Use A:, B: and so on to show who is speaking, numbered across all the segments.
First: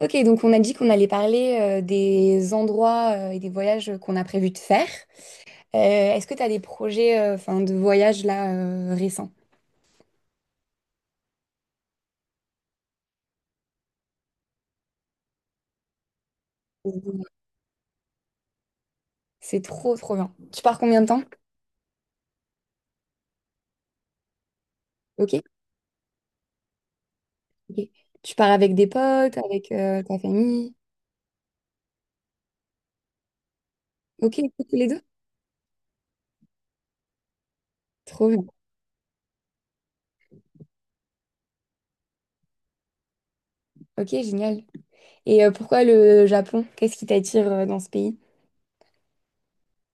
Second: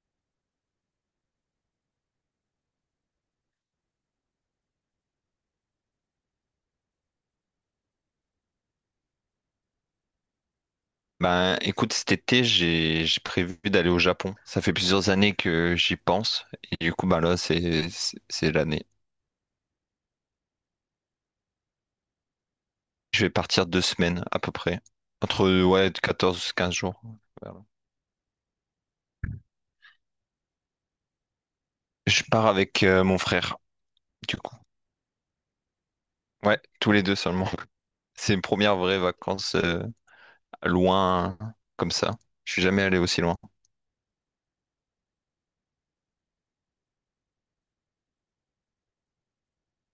A: Ok, donc on a dit qu'on allait parler des endroits et des voyages qu'on a prévu de faire. Euh, est-ce que tu as des projets enfin, de voyage là récents?
B: Ben, écoute, cet été, j'ai prévu d'aller au Japon. Ça fait plusieurs années que j'y pense, et du coup, ben là, c'est l'année.
A: C'est trop, trop bien. Tu pars combien de temps?
B: Je vais partir 2 semaines à peu près,
A: Ok.
B: entre ouais 14 15 jours. Voilà.
A: Ok. Tu pars avec des potes, avec ta famille?
B: Je pars avec mon frère, du
A: Ok,
B: coup.
A: tous les deux?
B: Ouais, tous les deux seulement.
A: Trop
B: C'est mes
A: bien.
B: premières vraies vacances loin comme ça. Je suis jamais allé aussi loin.
A: Ok, génial. Et pourquoi le Japon? Qu'est-ce qui t'attire dans ce pays?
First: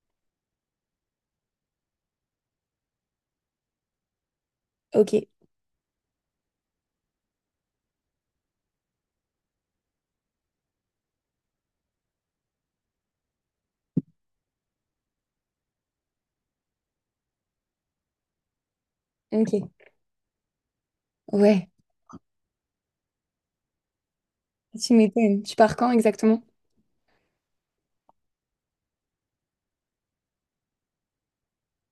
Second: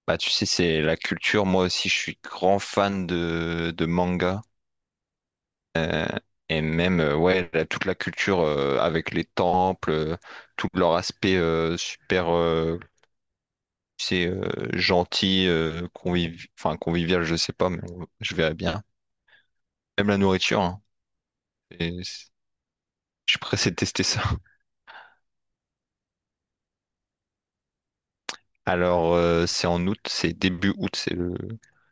B: Bah, tu sais, c'est la culture. Moi aussi, je suis grand fan de manga.
A: Ok,
B: Et même, ouais, toute la culture avec les temples, tout leur aspect super, tu sais, gentil, enfin, convivial, je sais pas, mais je verrais bien.
A: ok.
B: Même la nourriture, hein.
A: Ouais,
B: Et c'est- je suis pressé de tester ça.
A: tu m'étonnes. Tu pars quand exactement?
B: Alors, c'est en août, c'est début août, c'est le...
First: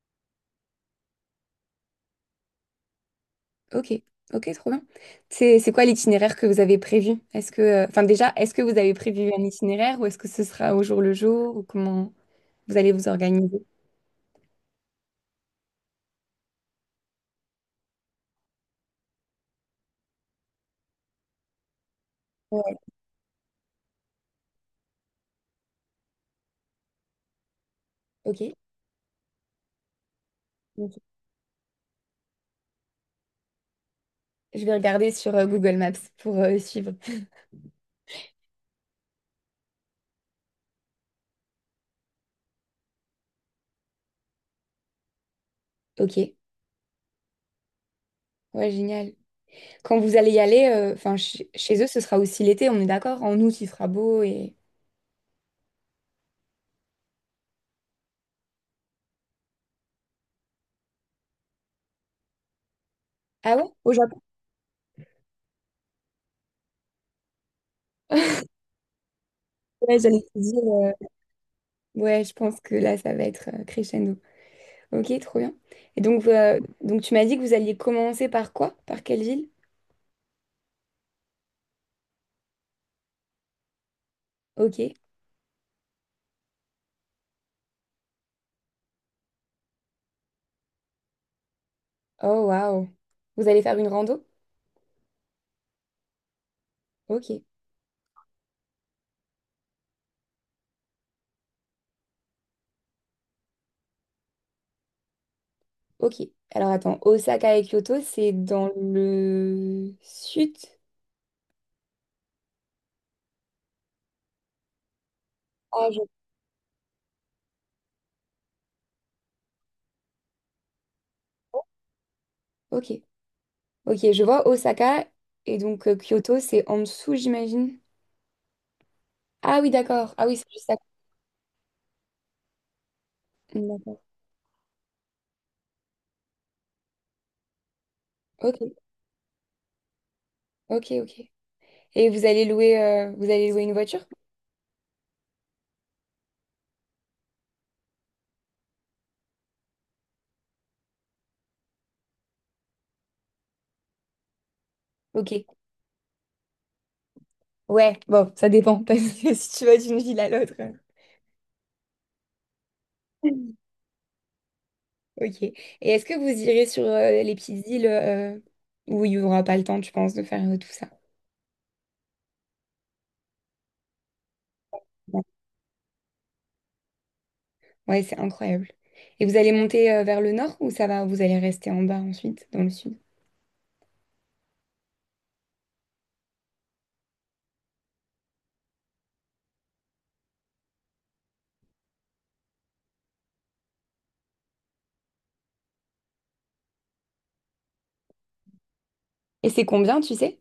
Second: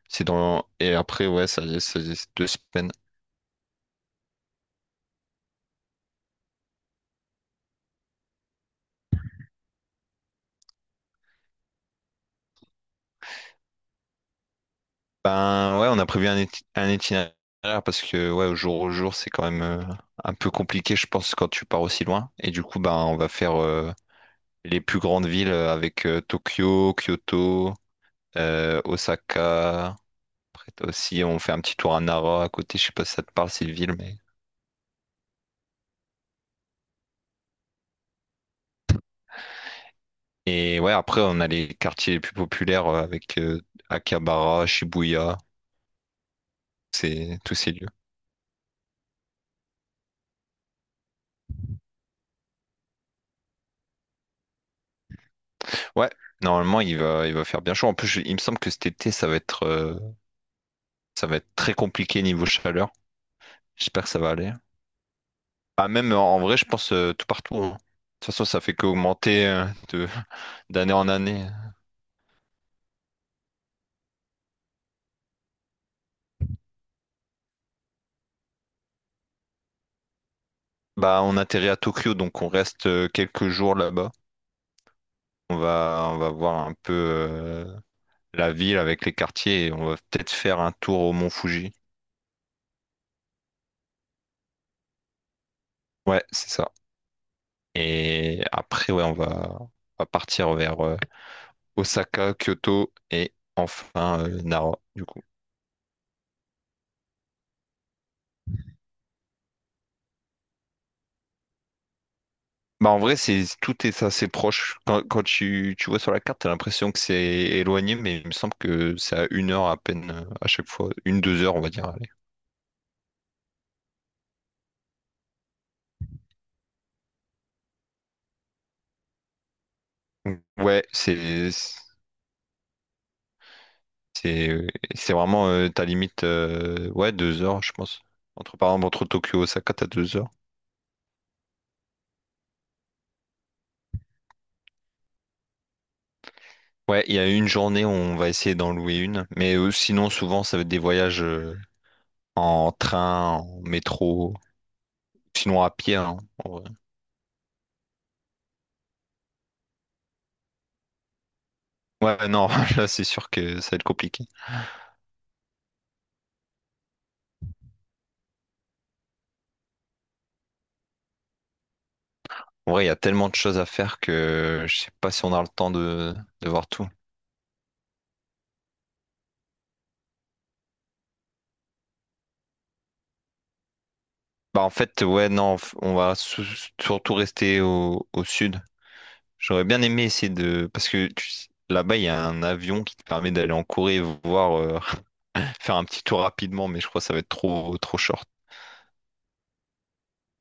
B: c'est dans... Et après, ouais, ça c'est 2 semaines.
A: Ok, ok, trop bien. C'est quoi l'itinéraire que vous avez prévu? Est-ce que, enfin déjà, est-ce que vous avez prévu un itinéraire ou est-ce que ce sera au jour le jour ou comment vous allez vous organiser?
B: Ben, ouais, on a prévu un itinéraire parce que, ouais, au jour, c'est quand même un peu compliqué, je pense, quand tu pars aussi loin. Et du
A: Ouais,
B: coup, ben, on va faire les plus grandes villes avec Tokyo, Kyoto,
A: ok.
B: Osaka. Après t'as
A: Ok.
B: aussi, on fait un petit tour à Nara à côté. Je sais pas si ça te parle, cette ville, mais.
A: Je vais regarder sur Google Maps pour suivre.
B: Et ouais, après, on a les quartiers les plus populaires avec Akihabara, Shibuya,
A: Ok,
B: c'est tous ces lieux.
A: ouais, génial. Quand vous allez y aller, enfin chez eux, ce sera aussi l'été, on est d'accord? En août, il fera beau et...
B: Ouais, normalement, il va faire bien chaud. En plus, il me semble que cet été, ça va être très compliqué niveau chaleur.
A: Ah ouais? Au
B: J'espère que ça
A: Japon,
B: va aller. Ah, même en en vrai, je pense tout partout. Hein. De toute façon, ça fait qu'augmenter
A: ouais,
B: de
A: j'allais te dire.
B: d'année en année.
A: Ouais, je pense que là, ça va être crescendo. Ok, trop bien. Et donc tu m'as dit que vous alliez commencer par quoi? Par quelle ville?
B: Bah, on atterrit à Tokyo, donc on reste quelques jours là-bas.
A: Ok.
B: On va voir un peu la ville avec les quartiers et on va peut-être faire un tour au mont Fuji.
A: Oh, waouh. Vous allez faire une rando?
B: Ouais, c'est ça.
A: Ok.
B: Et après, ouais, on va partir vers Osaka, Kyoto et enfin Nara, du coup.
A: Ok. Alors attends, Osaka et Kyoto, c'est dans le sud?
B: Bah, en vrai, c'est, tout est assez proche. Quand tu,
A: Ah,
B: tu vois
A: je-
B: sur la carte, t'as l'impression que c'est éloigné, mais il me semble que c'est à 1 heure à peine à chaque fois. Une, deux heures, on va dire. Allez.
A: Ok. Ok, je vois Osaka et donc Kyoto, c'est en dessous, j'imagine. Ah oui, d'accord. Ah oui, c'est juste à
B: Ouais,
A: côté. D'accord.
B: C'est c'est vraiment ta limite, ouais, 2 heures, je pense. Entre,
A: Ok.
B: par exemple, entre Tokyo et Osaka, t'as 2 heures.
A: Ok, ok. Et vous allez louer une voiture?
B: Ouais, il y a une journée où on va essayer d'en louer une. Mais sinon, souvent, ça va être des voyages en train, en métro,
A: Ok.
B: sinon à pied, hein, en vrai.
A: Ouais, bon, ça dépend, parce que si tu vas d'une ville à l'autre.
B: Ouais, non, là, c'est sûr que ça va être compliqué.
A: Ok. Et est-ce que vous irez sur les petites îles où il n'y aura pas le temps, tu penses, de faire tout ça?
B: En vrai, il y a tellement de choses à faire que je sais pas
A: Ouais,
B: si on a le temps de voir tout.
A: ouais, c'est incroyable. Et vous allez monter vers le nord ou ça va, vous allez rester en bas ensuite, dans le sud?
B: Bah, en fait, ouais, non, on va surtout rester au sud. J'aurais bien aimé essayer de... Parce que tu sais, là-bas, il y a un avion qui te permet d'aller en Corée, voir, faire un petit tour rapidement, mais je crois que ça va être trop, trop short.
A: Et c'est combien, tu sais,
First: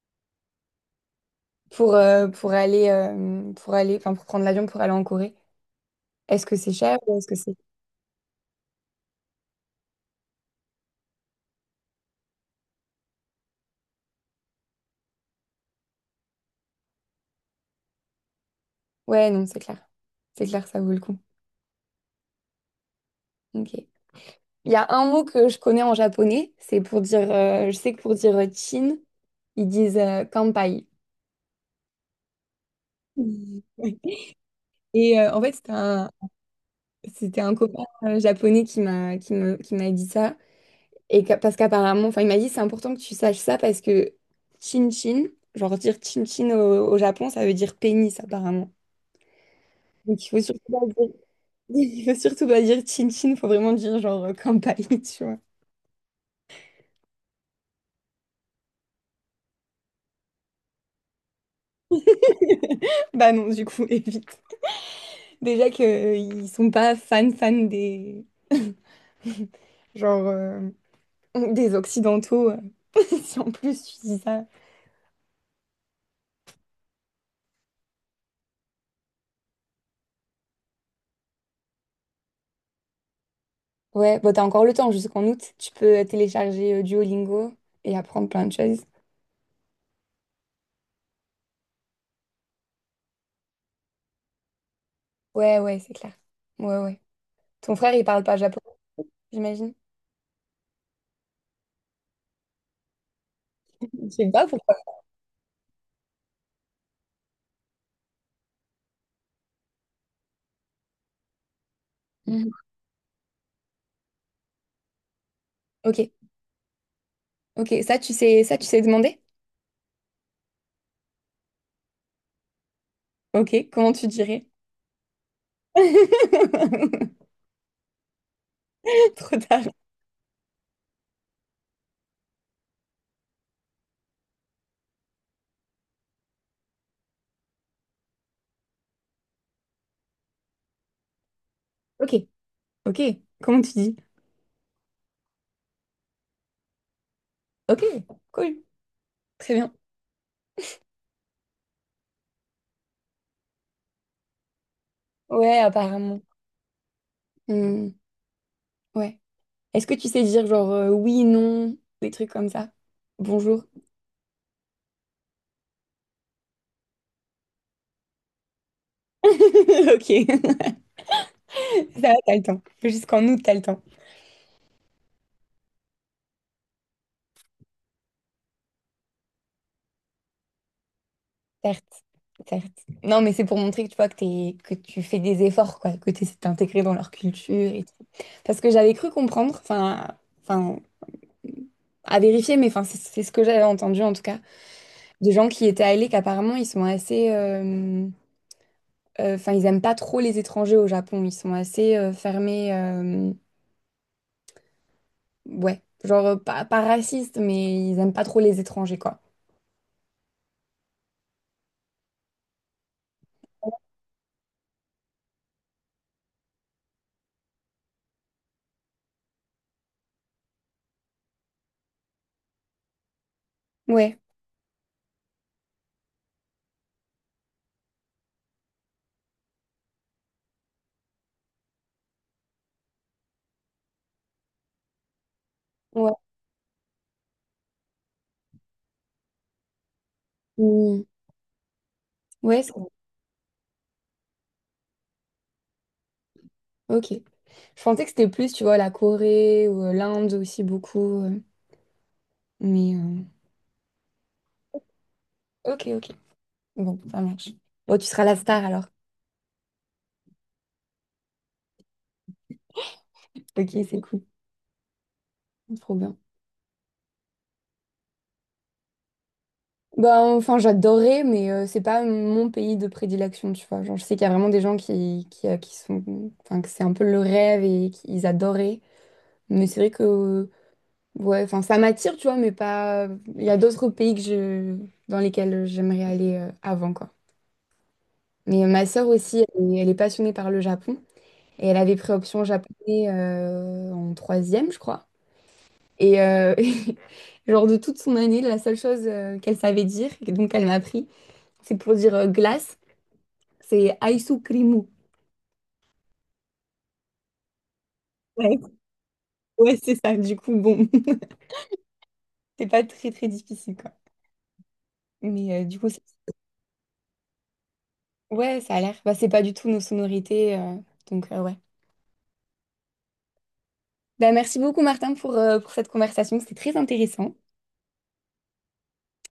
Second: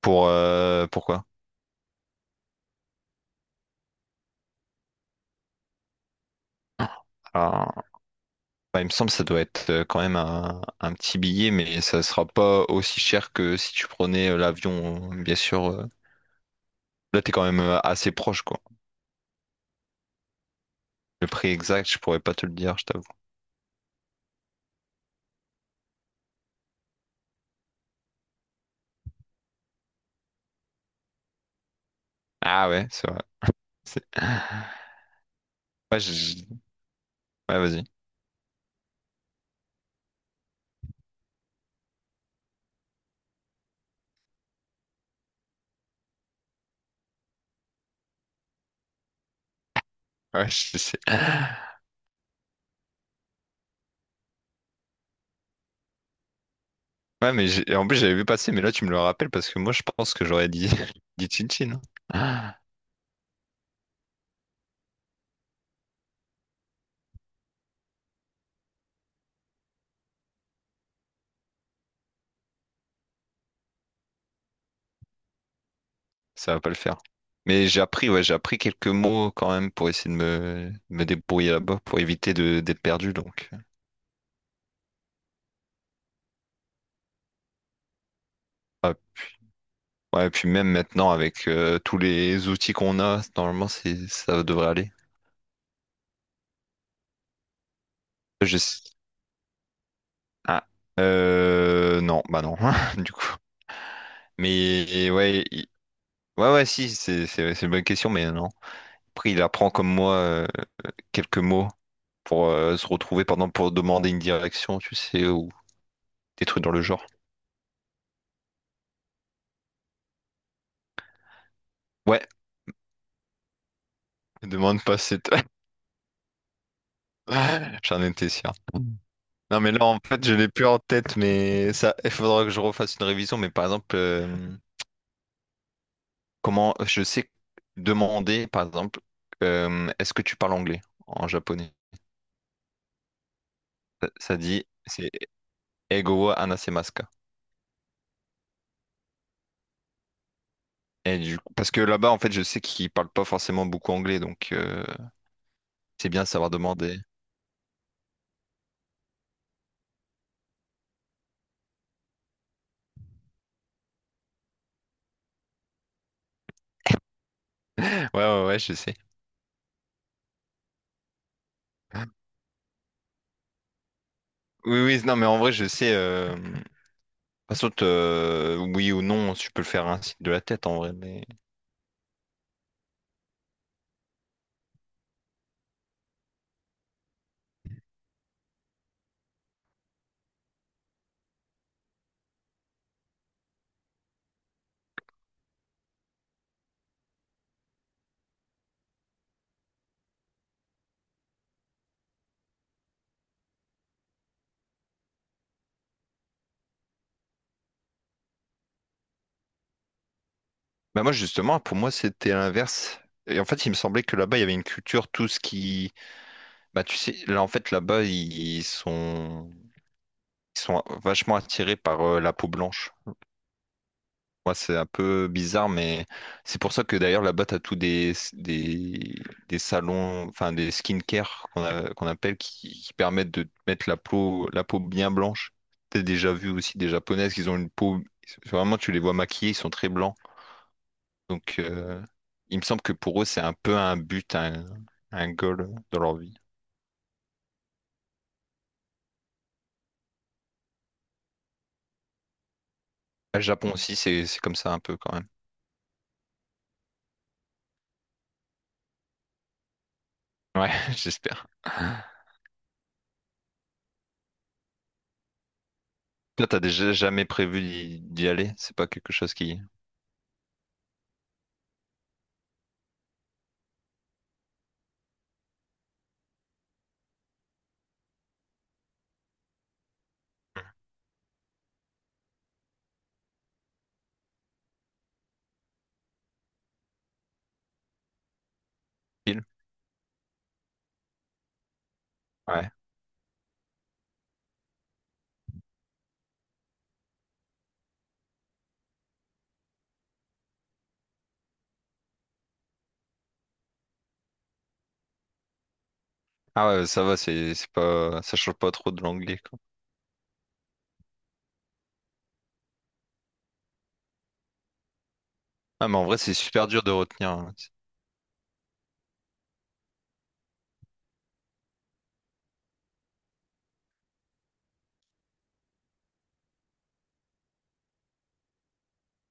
B: Pour, pourquoi?
A: pour aller, enfin, pour prendre l'avion pour aller en Corée? Est-ce que c'est cher ou est-ce que c'est...
B: Alors, bah, il me semble que ça doit être quand même un petit billet, mais ça sera pas aussi cher que si tu prenais l'avion, bien sûr. Là, t'es quand même assez proche, quoi.
A: Ouais, non, c'est clair. C'est clair, ça vaut le coup.
B: Le prix exact, je pourrais pas te le dire, je t'avoue.
A: Ok. Il y a un mot que je connais en japonais, c'est pour dire, je sais que pour dire Chine, ils disent Kanpai.
B: Ah ouais, c'est vrai.
A: Oui.
B: C'est-
A: Et en fait,
B: Ouais,
A: c'était un
B: ouais,
A: copain
B: vas-y.
A: japonais qui m'a dit ça. Parce qu'apparemment, enfin, il m'a dit, c'est important que tu saches ça parce que chin-chin, genre dire chin-chin au Japon, ça veut dire pénis apparemment. Donc il faut
B: Ouais,
A: surtout
B: je
A: pas
B: sais.
A: dire, il faut surtout pas dire chin-chin, faut vraiment dire genre kanpai, tu vois.
B: Ouais, mais en plus, j'avais vu passer, mais là, tu me le rappelles parce que moi, je pense que j'aurais dit, dit Chin Chin. Ah,
A: Bah non, du coup, évite. Déjà que ils sont pas fans fans des genre des Occidentaux. Si en plus tu dis ça.
B: ça va pas le faire. Mais j'ai appris, ouais, j'ai appris quelques mots quand même pour essayer de me débrouiller là-bas, pour éviter de d'être perdu, donc.
A: Ouais, bah t'as encore le temps jusqu'en août. Tu peux télécharger Duolingo et apprendre plein de choses.
B: Ouais, ouais, et puis même maintenant, avec tous les outils qu'on a, normalement, ça devrait aller.
A: Ouais, ouais, c'est clair. Ouais, ouais. Ton frère, il parle pas
B: Je...
A: japonais,
B: sais-
A: j'imagine.
B: Ah, non, bah non, du coup.
A: Je sais pas pourquoi.
B: Mais ouais, ouais, ouais, si, c'est une bonne question, mais non. Après, il apprend comme moi quelques mots. Pour
A: Mhm.
B: se retrouver par exemple pour demander une direction, tu sais, ou
A: Ok,
B: des trucs dans le genre.
A: ok. Ça, tu sais demander?
B: Ouais,
A: Ok, comment tu dirais?
B: demande pas cette. J'en étais sûr.
A: Trop
B: Non,
A: tard.
B: mais là, en fait, je l'ai plus en tête, mais ça, il faudra que je refasse une révision. Mais par exemple, comment je sais demander, par exemple, est-ce que tu parles anglais en japonais?
A: Ok, ok. Comment tu dis?
B: Ça dit, c'est Ego wa hanasemasu ka.
A: Ok, cool. Très bien.
B: Et du coup- parce que là-bas, en fait, je sais qu'ils parlent pas forcément beaucoup anglais, donc
A: Ouais,
B: c'est
A: apparemment.
B: bien de savoir demander.
A: Hmm, ouais. Est-ce que tu sais dire genre oui, non, des trucs comme ça? Bonjour.
B: Ouais, ouais, ouais, je sais.
A: Ok. Ça va, t'as le temps. Jusqu'en août, t'as le temps.
B: Oui, oui, non, mais en vrai, je sais. Par contre, oui ou non, tu peux le faire ainsi de la tête, en vrai. Mais...
A: Certes, certes. Non, mais c'est pour montrer que tu vois que, que tu fais des efforts, quoi, que tu essaies de t'intégrer dans leur culture et tout. Parce que j'avais cru comprendre, enfin, enfin, à vérifier, mais enfin, c'est ce que j'avais entendu en tout cas, des gens qui étaient allés, qu'apparemment ils sont assez, enfin, ils aiment pas trop les étrangers au Japon, ils sont assez fermés, ouais, genre pas, pas racistes, mais ils aiment pas trop les étrangers, quoi.
B: Bah moi, justement, pour moi, c'était l'inverse. Et en fait, il me semblait que là-bas, il y avait une culture, tout ce qui... Bah, tu sais, là, en fait, là-bas, ils sont vachement attirés par la peau blanche.
A: Ouais,
B: Moi, c'est un peu bizarre, mais c'est pour ça que d'ailleurs là-bas, t'as tous des salons, enfin des skincare qu'on appelle qui permettent de te mettre la peau bien blanche. T'as
A: ouais,
B: déjà vu aussi des japonaises qui ont une peau, vraiment, tu les vois maquillées, ils sont très blancs.
A: Mm.
B: Donc, il
A: Ouais,
B: me
A: c'est-
B: semble que pour eux, c'est un peu un but, un goal dans leur vie.
A: Ok. Je pensais que c'était plus, tu vois, la Corée ou l'Inde aussi beaucoup. Mais
B: Le Japon aussi, c'est comme ça un peu quand même.
A: ok, ok. Bon, ça marche. Bon, tu seras la star alors.
B: Ouais, j'espère.
A: Ok, c'est cool. Trop bien.
B: Toi, t'as déjà jamais prévu d'y aller? C'est pas quelque chose qui.
A: Bah, enfin, j'adorais, mais c'est pas mon pays de prédilection, tu vois. Genre, je sais qu'il y a vraiment des gens qui sont. Enfin, que c'est un peu le rêve et qu'ils adoraient. Mais c'est vrai que. Ouais, enfin, ça m'attire, tu vois, mais pas. Il y a d'autres pays que je... dans lesquels j'aimerais aller avant, quoi. Mais ma sœur aussi,
B: qui-
A: elle est passionnée par le Japon. Et elle avait pris option
B: Ouais.
A: japonais en troisième, je crois. Et genre de toute son année, la seule chose qu'elle savait dire, et donc elle m'a appris, c'est pour dire glace, c'est aisukrimu.
B: Ah ouais, ça va, c'est pas ça change
A: Ouais,
B: pas trop de l'anglais quoi.
A: ouais, c'est ça. Du coup, bon, c'est pas très très difficile quoi. Mais du coup,
B: Ah mais
A: c'est-
B: en vrai, c'est super dur de retenir. Hein.
A: ouais, ça a l'air. Bah, c'est pas du tout nos sonorités, donc ouais. Bah, merci beaucoup Martin pour cette conversation, c'était très intéressant.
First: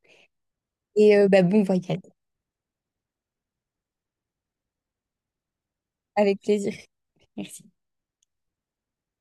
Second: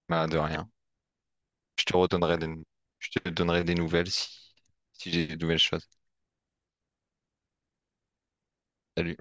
B: Bah de rien.
A: Et bah, bon
B: Je te
A: voyage,
B: redonnerai des je te donnerai des nouvelles si j'ai des nouvelles choses.
A: avec plaisir. Merci.
B: Salut.